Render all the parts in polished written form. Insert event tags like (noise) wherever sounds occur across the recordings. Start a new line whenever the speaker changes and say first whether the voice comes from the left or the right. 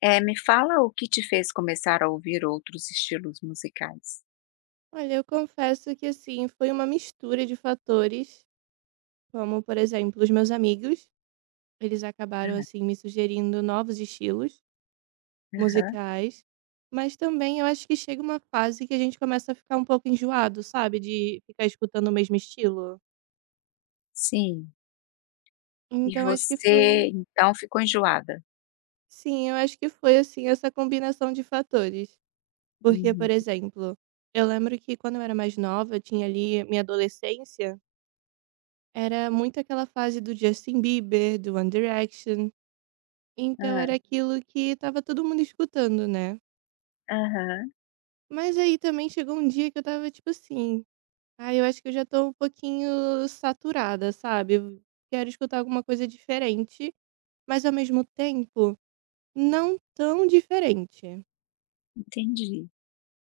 left: Me fala o que te fez começar a ouvir outros estilos musicais.
right: Olha, eu confesso que assim, foi uma mistura de fatores, como por exemplo, os meus amigos, eles acabaram
left: Hã,
right: assim me sugerindo novos estilos
left: aham,
right: musicais, mas também eu acho que chega uma fase que a gente começa a ficar um pouco enjoado, sabe, de ficar escutando o mesmo estilo.
left: sim. E
right: Então acho que foi,
left: você, então, ficou enjoada?
right: sim, eu acho que foi assim essa combinação de fatores, porque
left: Uhum.
right: por exemplo, eu lembro que quando eu era mais nova, eu tinha ali minha adolescência, era muito aquela fase do Justin Bieber, do One Direction. Então
left: Hã,
right: era aquilo que tava todo mundo escutando, né?
left: aham,
right: Mas aí também chegou um dia que eu tava tipo assim: ah, eu acho que eu já tô um pouquinho saturada, sabe? Eu quero escutar alguma coisa diferente, mas ao mesmo tempo não tão diferente.
left: entendi.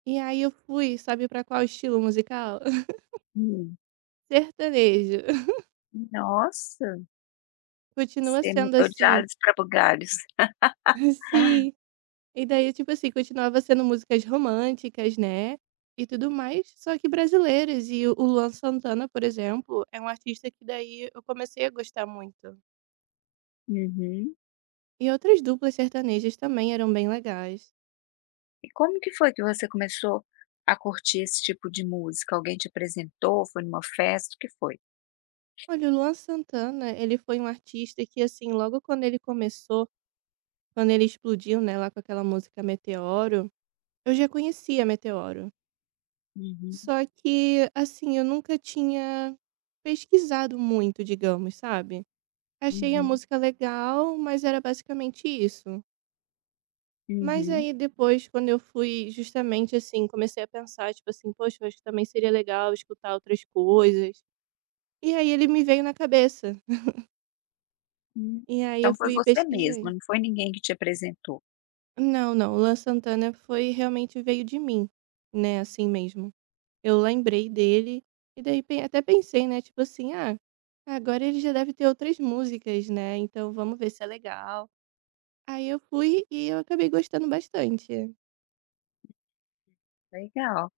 right: E aí eu fui, sabe pra qual estilo musical? (laughs)
left: Hum.
right: Sertanejo. (laughs)
left: Nossa,
right: Continua
left: você
right: sendo
left: mudou de
right: assim.
left: alhos para bugalhos.
right: (laughs) Sim. E daí, tipo assim, continuava sendo músicas românticas, né, e tudo mais, só que brasileiras. E o Luan Santana, por exemplo, é um artista que daí eu comecei a gostar muito.
left: Uhum.
right: E outras duplas sertanejas também eram bem legais.
left: E como que foi que você começou a curtir esse tipo de música? Alguém te apresentou? Foi numa festa? O que foi?
right: Olha, o Luan Santana, ele foi um artista que, assim, logo quando ele começou, quando ele explodiu, né, lá com aquela música Meteoro, eu já conhecia Meteoro.
left: Uhum,
right: Só que, assim, eu nunca tinha pesquisado muito, digamos, sabe? Achei a
left: uhum,
right: música legal, mas era basicamente isso. Mas
left: uhum.
right: aí depois, quando eu fui justamente assim, comecei a pensar, tipo assim, poxa, eu acho que também seria legal escutar outras coisas. E aí ele me veio na cabeça.
left: Hum.
right: E aí
left: Então
right: eu
left: foi
right: fui e
left: você mesma,
right: pesquisei.
left: não foi ninguém que te apresentou.
right: Não, não, o Luan Santana foi realmente veio de mim, né? Assim mesmo. Eu lembrei dele, e daí até pensei, né? Tipo assim, ah, agora ele já deve ter outras músicas, né? Então vamos ver se é legal. Aí eu fui e eu acabei gostando bastante.
left: Legal.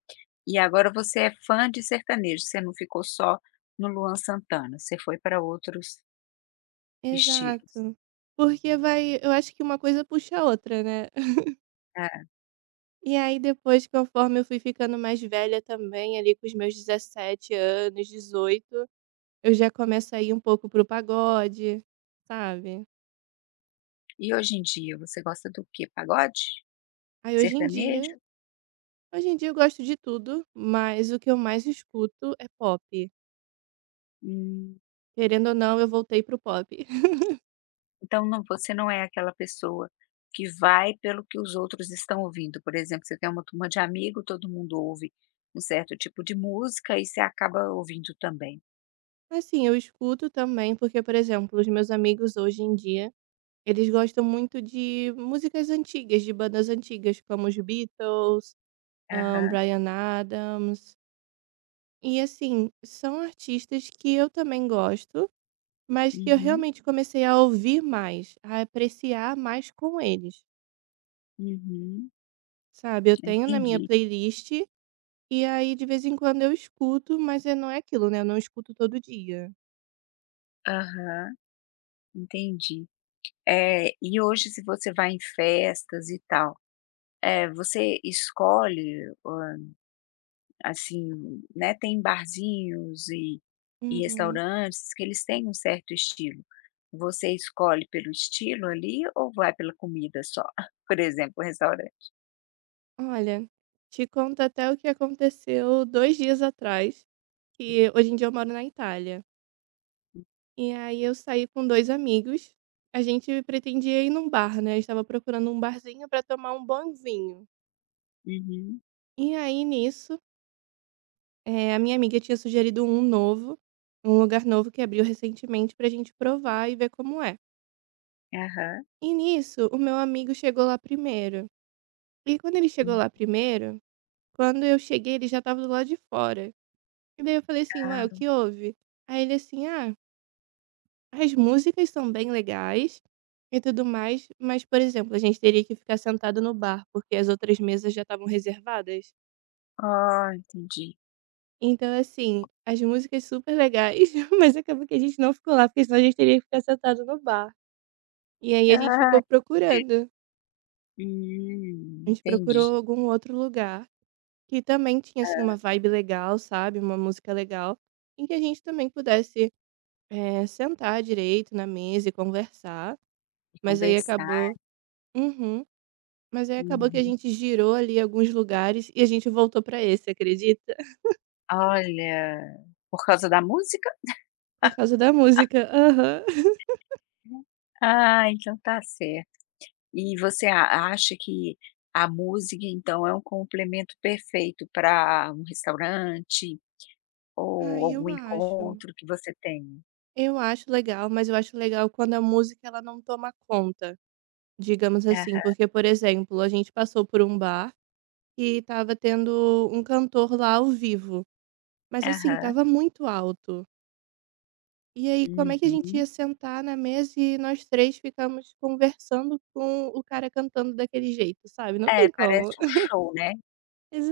left: E agora você é fã de sertanejo, você não ficou só no Luan Santana, você foi para outros estilos.
right: Exato. Porque vai eu acho que uma coisa puxa a outra, né. (laughs)
left: É.
right: E aí depois, conforme eu fui ficando mais velha também, ali com os meus 17 anos, 18, eu já começo a ir um pouco pro pagode, sabe.
left: E hoje em dia você gosta do quê? Pagode?
right: Aí hoje em dia
left: Sertanejo?
right: eu gosto de tudo, mas o que eu mais escuto é pop.
left: Hum,
right: Querendo ou não, eu voltei pro pop. (laughs)
left: então você não é aquela pessoa que vai pelo que os outros estão ouvindo. Por exemplo, você tem uma turma de amigo, todo mundo ouve um certo tipo de música e você acaba ouvindo também.
right: Assim, eu escuto também porque, por exemplo, os meus amigos hoje em dia eles gostam muito de músicas antigas, de bandas antigas, como os Beatles,
left: Aham.
right: Bryan Adams. E assim, são artistas que eu também gosto, mas que eu
left: Uhum.
right: realmente comecei a ouvir mais, a apreciar mais com eles,
left: Uhum.
right: sabe. Eu tenho na minha
left: Entendi.
right: playlist, e aí de vez em quando eu escuto, mas não é aquilo, né, eu não escuto todo dia.
left: Aham. Entendi. E hoje se você vai em festas e tal, você escolhe, assim, né, tem barzinhos e
right: Uhum.
left: restaurantes que eles têm um certo estilo. Você escolhe pelo estilo ali ou vai pela comida só? (laughs) Por exemplo, o restaurante.
right: Olha, te conto até o que aconteceu 2 dias atrás, que hoje em dia eu moro na Itália. E aí eu saí com 2 amigos. A gente pretendia ir num bar, né, eu estava procurando um barzinho para tomar um bom vinho.
left: Uhum.
right: E aí nisso, a minha amiga tinha sugerido um novo, um lugar novo que abriu recentemente pra gente provar e ver como é.
left: Aham.
right: E nisso, o meu amigo chegou lá primeiro. E quando ele chegou
left: Hum,
right: lá primeiro, quando eu cheguei ele já estava do lado de fora. E daí eu falei assim: "Ué, o
left: tá.
right: que houve?" Aí ele assim: "Ah, as músicas são bem legais e tudo mais, mas, por exemplo, a gente teria que ficar sentado no bar, porque as outras mesas já estavam reservadas."
left: Oh, entendi.
right: Então, assim, as músicas super legais, (laughs) mas acabou que a gente não ficou lá, porque senão a gente teria que ficar sentado no bar. E aí a gente
left: Ah,
right: ficou
left: ente
right: procurando. A gente
left: entendi.
right: procurou algum outro lugar que também tinha, assim, uma
left: Hã,
right: vibe legal, sabe? Uma música legal, em que a gente também pudesse sentar direito na mesa e conversar.
left: e
right: Mas aí
left: conversar.
right: acabou. Uhum. Mas aí acabou que a
left: Uhum.
right: gente girou ali alguns lugares e a gente voltou pra esse, acredita? (laughs)
left: Olha, por causa da música?
right: Por causa da música. Aham.
left: Ah, então tá certo. E você a acha que a música, então, é um complemento perfeito para um restaurante ou
right: Ai,
left: algum
right: eu acho.
left: encontro que você tem?
right: Eu acho legal, mas eu acho legal quando a música ela não toma conta, digamos assim.
left: Aham,
right: Porque, por exemplo, a gente passou por um bar e tava tendo um cantor lá ao vivo. Mas assim,
left: aham.
right: tava muito alto. E aí, como é que a gente
left: Uhum.
right: ia sentar na mesa e nós três ficamos conversando com o cara cantando daquele jeito, sabe? Não
left: É,
right: tem
left: parece
right: como.
left: um
right: (laughs)
left: show, né,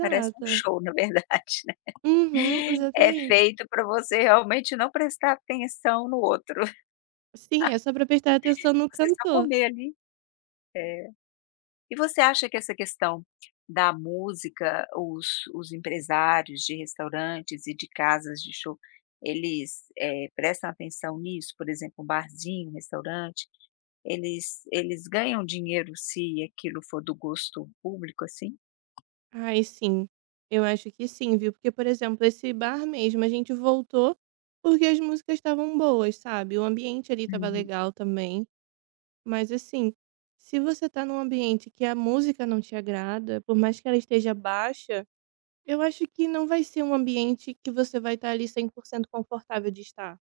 left: parece um show, na verdade, né.
right: Uhum,
left: (laughs) É
right: exatamente.
left: feito para você realmente não prestar atenção no outro, (laughs)
right: Sim, é só pra prestar atenção no
left: você só
right: cantor.
left: comer ali. É. E você acha que essa questão da música, os empresários de restaurantes e de casas de show, eles, prestam atenção nisso? Por exemplo, um barzinho, um restaurante, eles ganham dinheiro se aquilo for do gosto público, assim?
right: Ai, sim. Eu acho que sim, viu? Porque, por exemplo, esse bar mesmo, a gente voltou porque as músicas estavam boas, sabe? O ambiente ali estava
left: Uhum,
right: legal também. Mas, assim, se você tá num ambiente que a música não te agrada, por mais que ela esteja baixa, eu acho que não vai ser um ambiente que você vai estar ali 100% confortável de estar.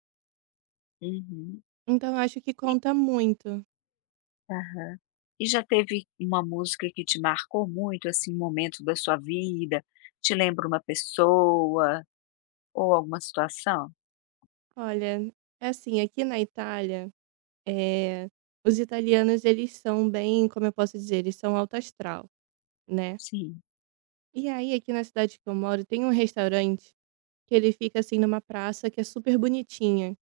left: uhum.
right: Então, eu acho que
left: E
right: conta muito.
left: aham. E já teve uma música que te marcou muito, assim, um momento da sua vida? Te lembra uma pessoa ou alguma situação?
right: Olha, é assim, aqui na Itália. Eh, os italianos eles são bem, como eu posso dizer, eles são alto astral, né.
left: Sim.
right: E aí aqui na cidade que eu moro tem um restaurante que ele fica, assim, numa praça que é super bonitinha,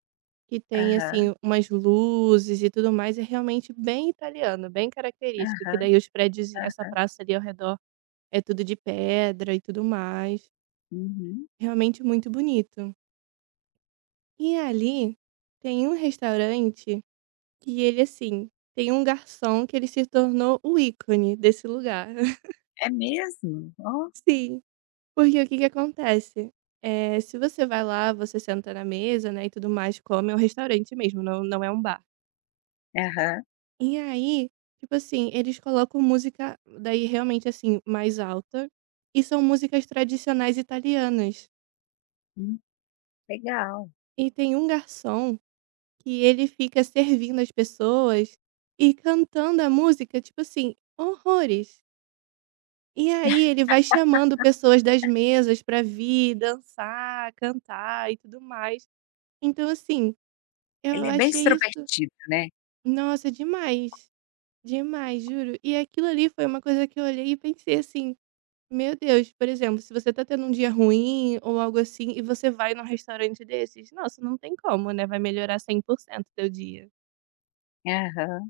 right: que tem,
left: Aham,
right: assim, umas luzes e tudo mais, é realmente bem italiano, bem característico, que
left: aham,
right: daí os prédios e essa praça ali ao redor é tudo de pedra e tudo mais,
left: Uhum.
right: realmente muito bonito. E ali tem um restaurante. E ele, assim, tem um garçom que ele se tornou o ícone desse lugar. (laughs)
left: É mesmo? Ó.
right: Sim, porque o que que acontece? Se você vai lá, você senta na mesa, né, e tudo mais, come, é um restaurante mesmo, não não é um bar.
left: Aham.
right: E aí, tipo assim, eles colocam música daí realmente, assim, mais alta, e são músicas tradicionais italianas.
left: Hum, legal.
right: E tem um garçom que ele fica servindo as pessoas e cantando a música, tipo assim, horrores. E aí ele vai chamando pessoas das mesas para vir dançar, cantar e tudo mais. Então assim, eu
left: Ele é bem
right: achei isso
left: extrovertido, né?
right: nossa, demais, demais, juro. E aquilo ali foi uma coisa que eu olhei e pensei assim: "Meu Deus", por exemplo, se você tá tendo um dia ruim ou algo assim e você vai num restaurante desses, nossa, não tem como, né, vai melhorar 100% teu dia.
left: Aham.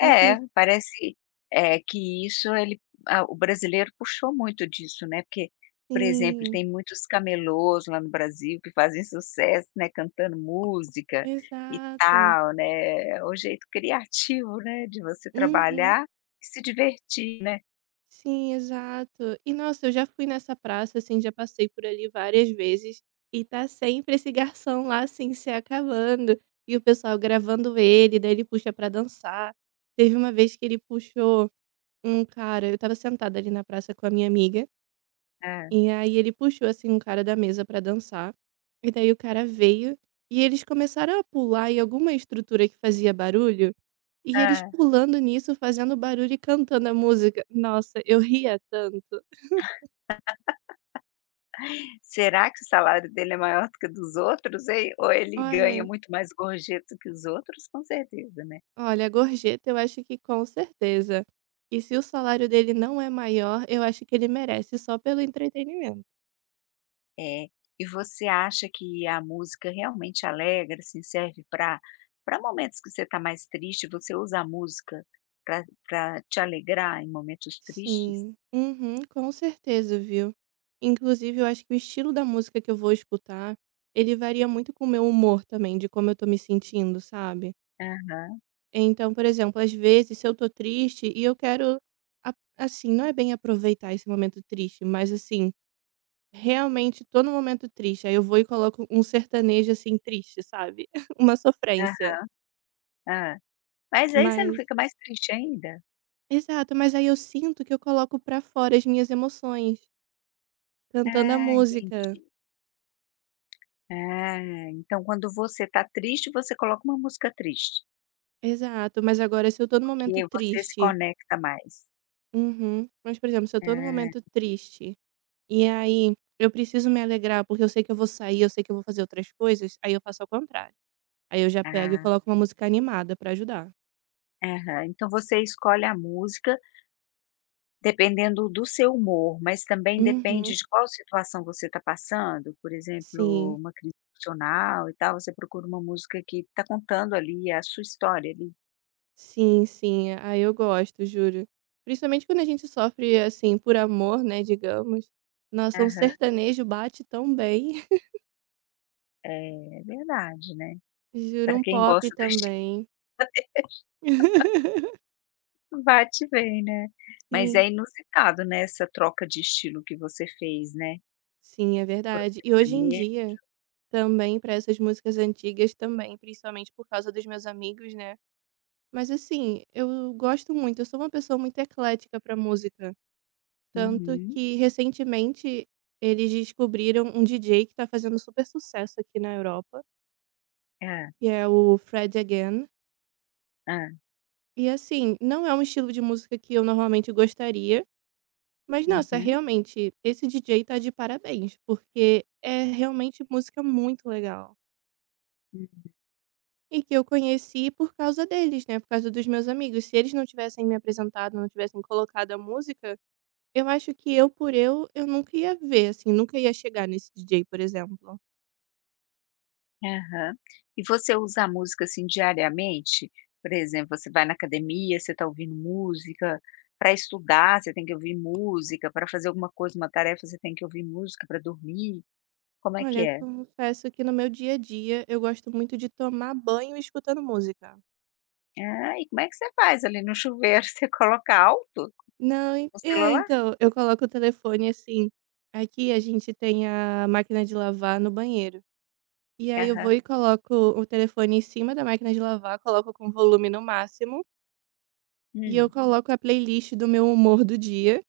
right: E assim
left: parece, eh, que isso ele ah, o brasileiro puxou muito disso, né, porque, por exemplo,
right: sim,
left: tem muitos camelôs lá no Brasil que fazem sucesso, né, cantando música e
right: exato.
left: tal, né, é o jeito criativo, né, de você
right: Uhum.
left: trabalhar e se divertir, né?
right: Sim, exato. E nossa, eu já fui nessa praça, assim, já passei por ali várias vezes e tá sempre esse garçom lá, assim, se acabando e o pessoal gravando ele, daí ele puxa pra dançar. Teve uma vez que ele puxou um cara, eu estava sentada ali na praça com a minha amiga,
left: É.
right: e aí ele puxou, assim, um cara da mesa pra dançar. E daí o cara veio e eles começaram a pular em alguma estrutura que fazia barulho. E eles
left: Hã.
right: pulando nisso, fazendo barulho e cantando a música. Nossa, eu ria tanto.
left: Será que o salário dele é maior do que o dos outros, hein? Ou ele ganha
right: Olha,
left: muito mais gorjeta que os outros? Com certeza, né.
right: olha, gorjeta eu acho que com certeza. E se o salário dele não é maior, eu acho que ele merece só pelo entretenimento.
left: É. E você acha que a música realmente alegra, assim, serve para momentos que você está mais triste, você usa a música para te alegrar em momentos tristes?
right: Sim, uhum, com certeza, viu? Inclusive, eu acho que o estilo da música que eu vou escutar, ele varia muito com o meu humor também, de como eu tô me sentindo, sabe?
left: Aham,
right: Então, por exemplo, às vezes, se eu tô triste e eu quero, assim, não é bem aproveitar esse momento triste, mas assim, realmente tô num momento triste, aí eu vou e coloco um sertanejo, assim, triste, sabe, (laughs) uma sofrência.
left: aham, hã. Mas aí você não
right: Mas
left: fica mais triste ainda?
right: exato, mas aí eu sinto que eu coloco pra fora as minhas emoções, cantando a
left: Ah,
right: música.
left: entendi. Ah, então quando você está triste, você coloca uma música triste,
right: Exato, mas agora se eu tô num momento
left: porque você se
right: triste,
left: conecta mais.
right: uhum. Mas, por exemplo, se eu tô num momento
left: Ah,
right: triste, e aí eu preciso me alegrar, porque eu sei que eu vou sair, eu sei que eu vou fazer outras coisas, aí eu faço ao contrário. Aí eu já pego e
left: tá.
right: coloco uma música animada pra ajudar.
left: Aham. Então você escolhe a música dependendo do seu humor, mas também
right: Uhum,
left: depende de qual situação você está passando? Por exemplo,
right: sim.
left: uma crise emocional e tal, você procura uma música que está contando ali a sua história ali.
right: Sim, sim. Ah, eu gosto, juro. Principalmente quando a gente sofre, assim, por amor, né, digamos. Nossa, um
left: Aham.
right: sertanejo bate tão bem. (laughs)
left: É verdade, né.
right: Juro,
left: Para
right: um
left: quem
right: pop
left: gosta do estilo,
right: também. (laughs)
left: bate bem, né. Mas
right: Sim,
left: é inusitado, né, essa troca de estilo que você fez, né,
right: sim, é
left: por um
right: verdade. E hoje em
left: sertanejo.
right: dia, também para essas músicas antigas também, principalmente por causa dos meus amigos, né. Mas assim, eu gosto muito, eu sou uma pessoa muito eclética para música, tanto
left: Uhum.
right: que recentemente eles descobriram um DJ que tá fazendo super sucesso aqui na Europa.
left: Hã,
right: Que é o Fred Again.
left: hã.
right: E assim, não é um estilo de música que eu normalmente gostaria, mas nossa,
left: Uhum.
right: realmente, esse DJ tá de parabéns, porque é realmente música muito legal. E que eu conheci por causa deles, né? Por causa dos meus amigos. Se eles não tivessem me apresentado, não tivessem colocado a música, eu acho que eu por eu nunca ia ver, assim, nunca ia chegar nesse DJ, por exemplo.
left: Aham. E você usa a música, assim, diariamente? Por exemplo, você vai na academia, você está ouvindo música, para estudar você tem que ouvir música, para fazer alguma coisa, uma tarefa, você tem que ouvir música, para dormir, como é
right: Olha,
left: que
right: eu
left: é?
right: confesso que no meu dia a dia eu gosto muito de tomar banho escutando música.
left: Ah, e como é que você faz ali no chuveiro, (laughs) você coloca alto
right: Não, en
left: no
right: é,
left: celular?
right: então, eu coloco o telefone assim, aqui a gente tem a máquina de lavar no banheiro. E aí eu vou
left: Aham.
right: e coloco o telefone em cima da máquina de lavar, coloco com volume no máximo, e eu
left: Hum.
right: coloco a playlist do meu humor do dia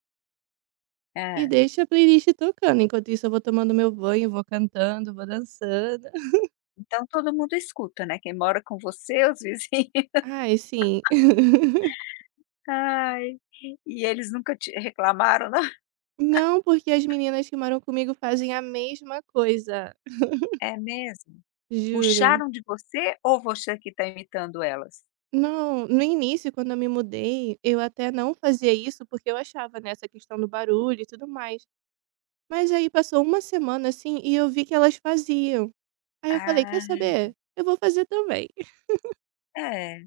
right: e
left: Hã.
right: deixo a playlist tocando. Enquanto isso eu vou tomando meu banho, vou cantando, vou dançando. (laughs)
left: Então todo mundo escuta, né, quem mora com você, os vizinhos. (laughs)
right: Ai, sim. (laughs)
left: Ai, e eles nunca te reclamaram não?
right: Não, porque as meninas que moram comigo fazem a mesma coisa,
left: É mesmo?
right: juro.
left: Puxaram de você ou você que está imitando elas?
right: Não, no início, quando eu me mudei, eu até não fazia isso porque eu achava, nessa questão do barulho e tudo mais. Mas aí passou uma semana assim e eu vi que elas faziam. Aí eu falei: "Quer
left: Ah,
right: saber? Eu vou fazer também". (laughs)
left: é.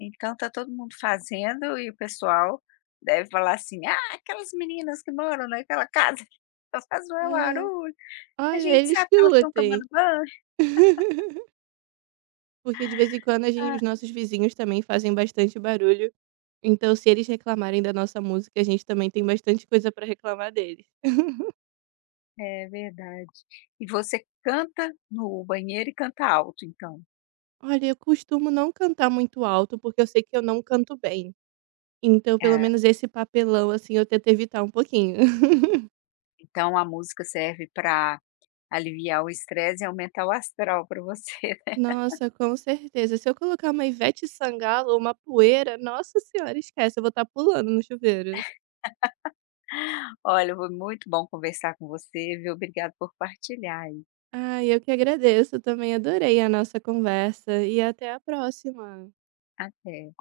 left: Então tá todo mundo fazendo e o pessoal deve falar assim: "Ah, aquelas meninas que moram naquela casa (laughs) que só faz maior
right: É,
left: barulho, a
right: olha,
left: gente
right: eles
left: sabe
right: que
left: que elas estão
right: lutem.
left: tomando banho".
right: (laughs) Porque de vez em quando a gente,
left: Ah,
right: os nossos vizinhos também fazem bastante barulho, então se eles reclamarem da nossa música, a gente também tem bastante coisa para reclamar deles.
left: é verdade. E você canta no banheiro e canta alto então?
right: Olha, eu costumo não cantar muito alto, porque eu sei que eu não canto bem. Então, pelo
left: Ah,
right: menos esse papelão, assim, eu tento evitar um pouquinho. (laughs)
left: então a música serve para aliviar o estresse e aumentar o astral para você,
right: Nossa, com certeza. Se eu colocar uma Ivete Sangalo ou uma poeira, nossa senhora, esquece, eu vou estar pulando no chuveiro.
left: (laughs) Olha, foi muito bom conversar com você, viu. Obrigada por partilhar
right: Ai, eu que agradeço, também adorei a nossa conversa e até a próxima.
left: Até.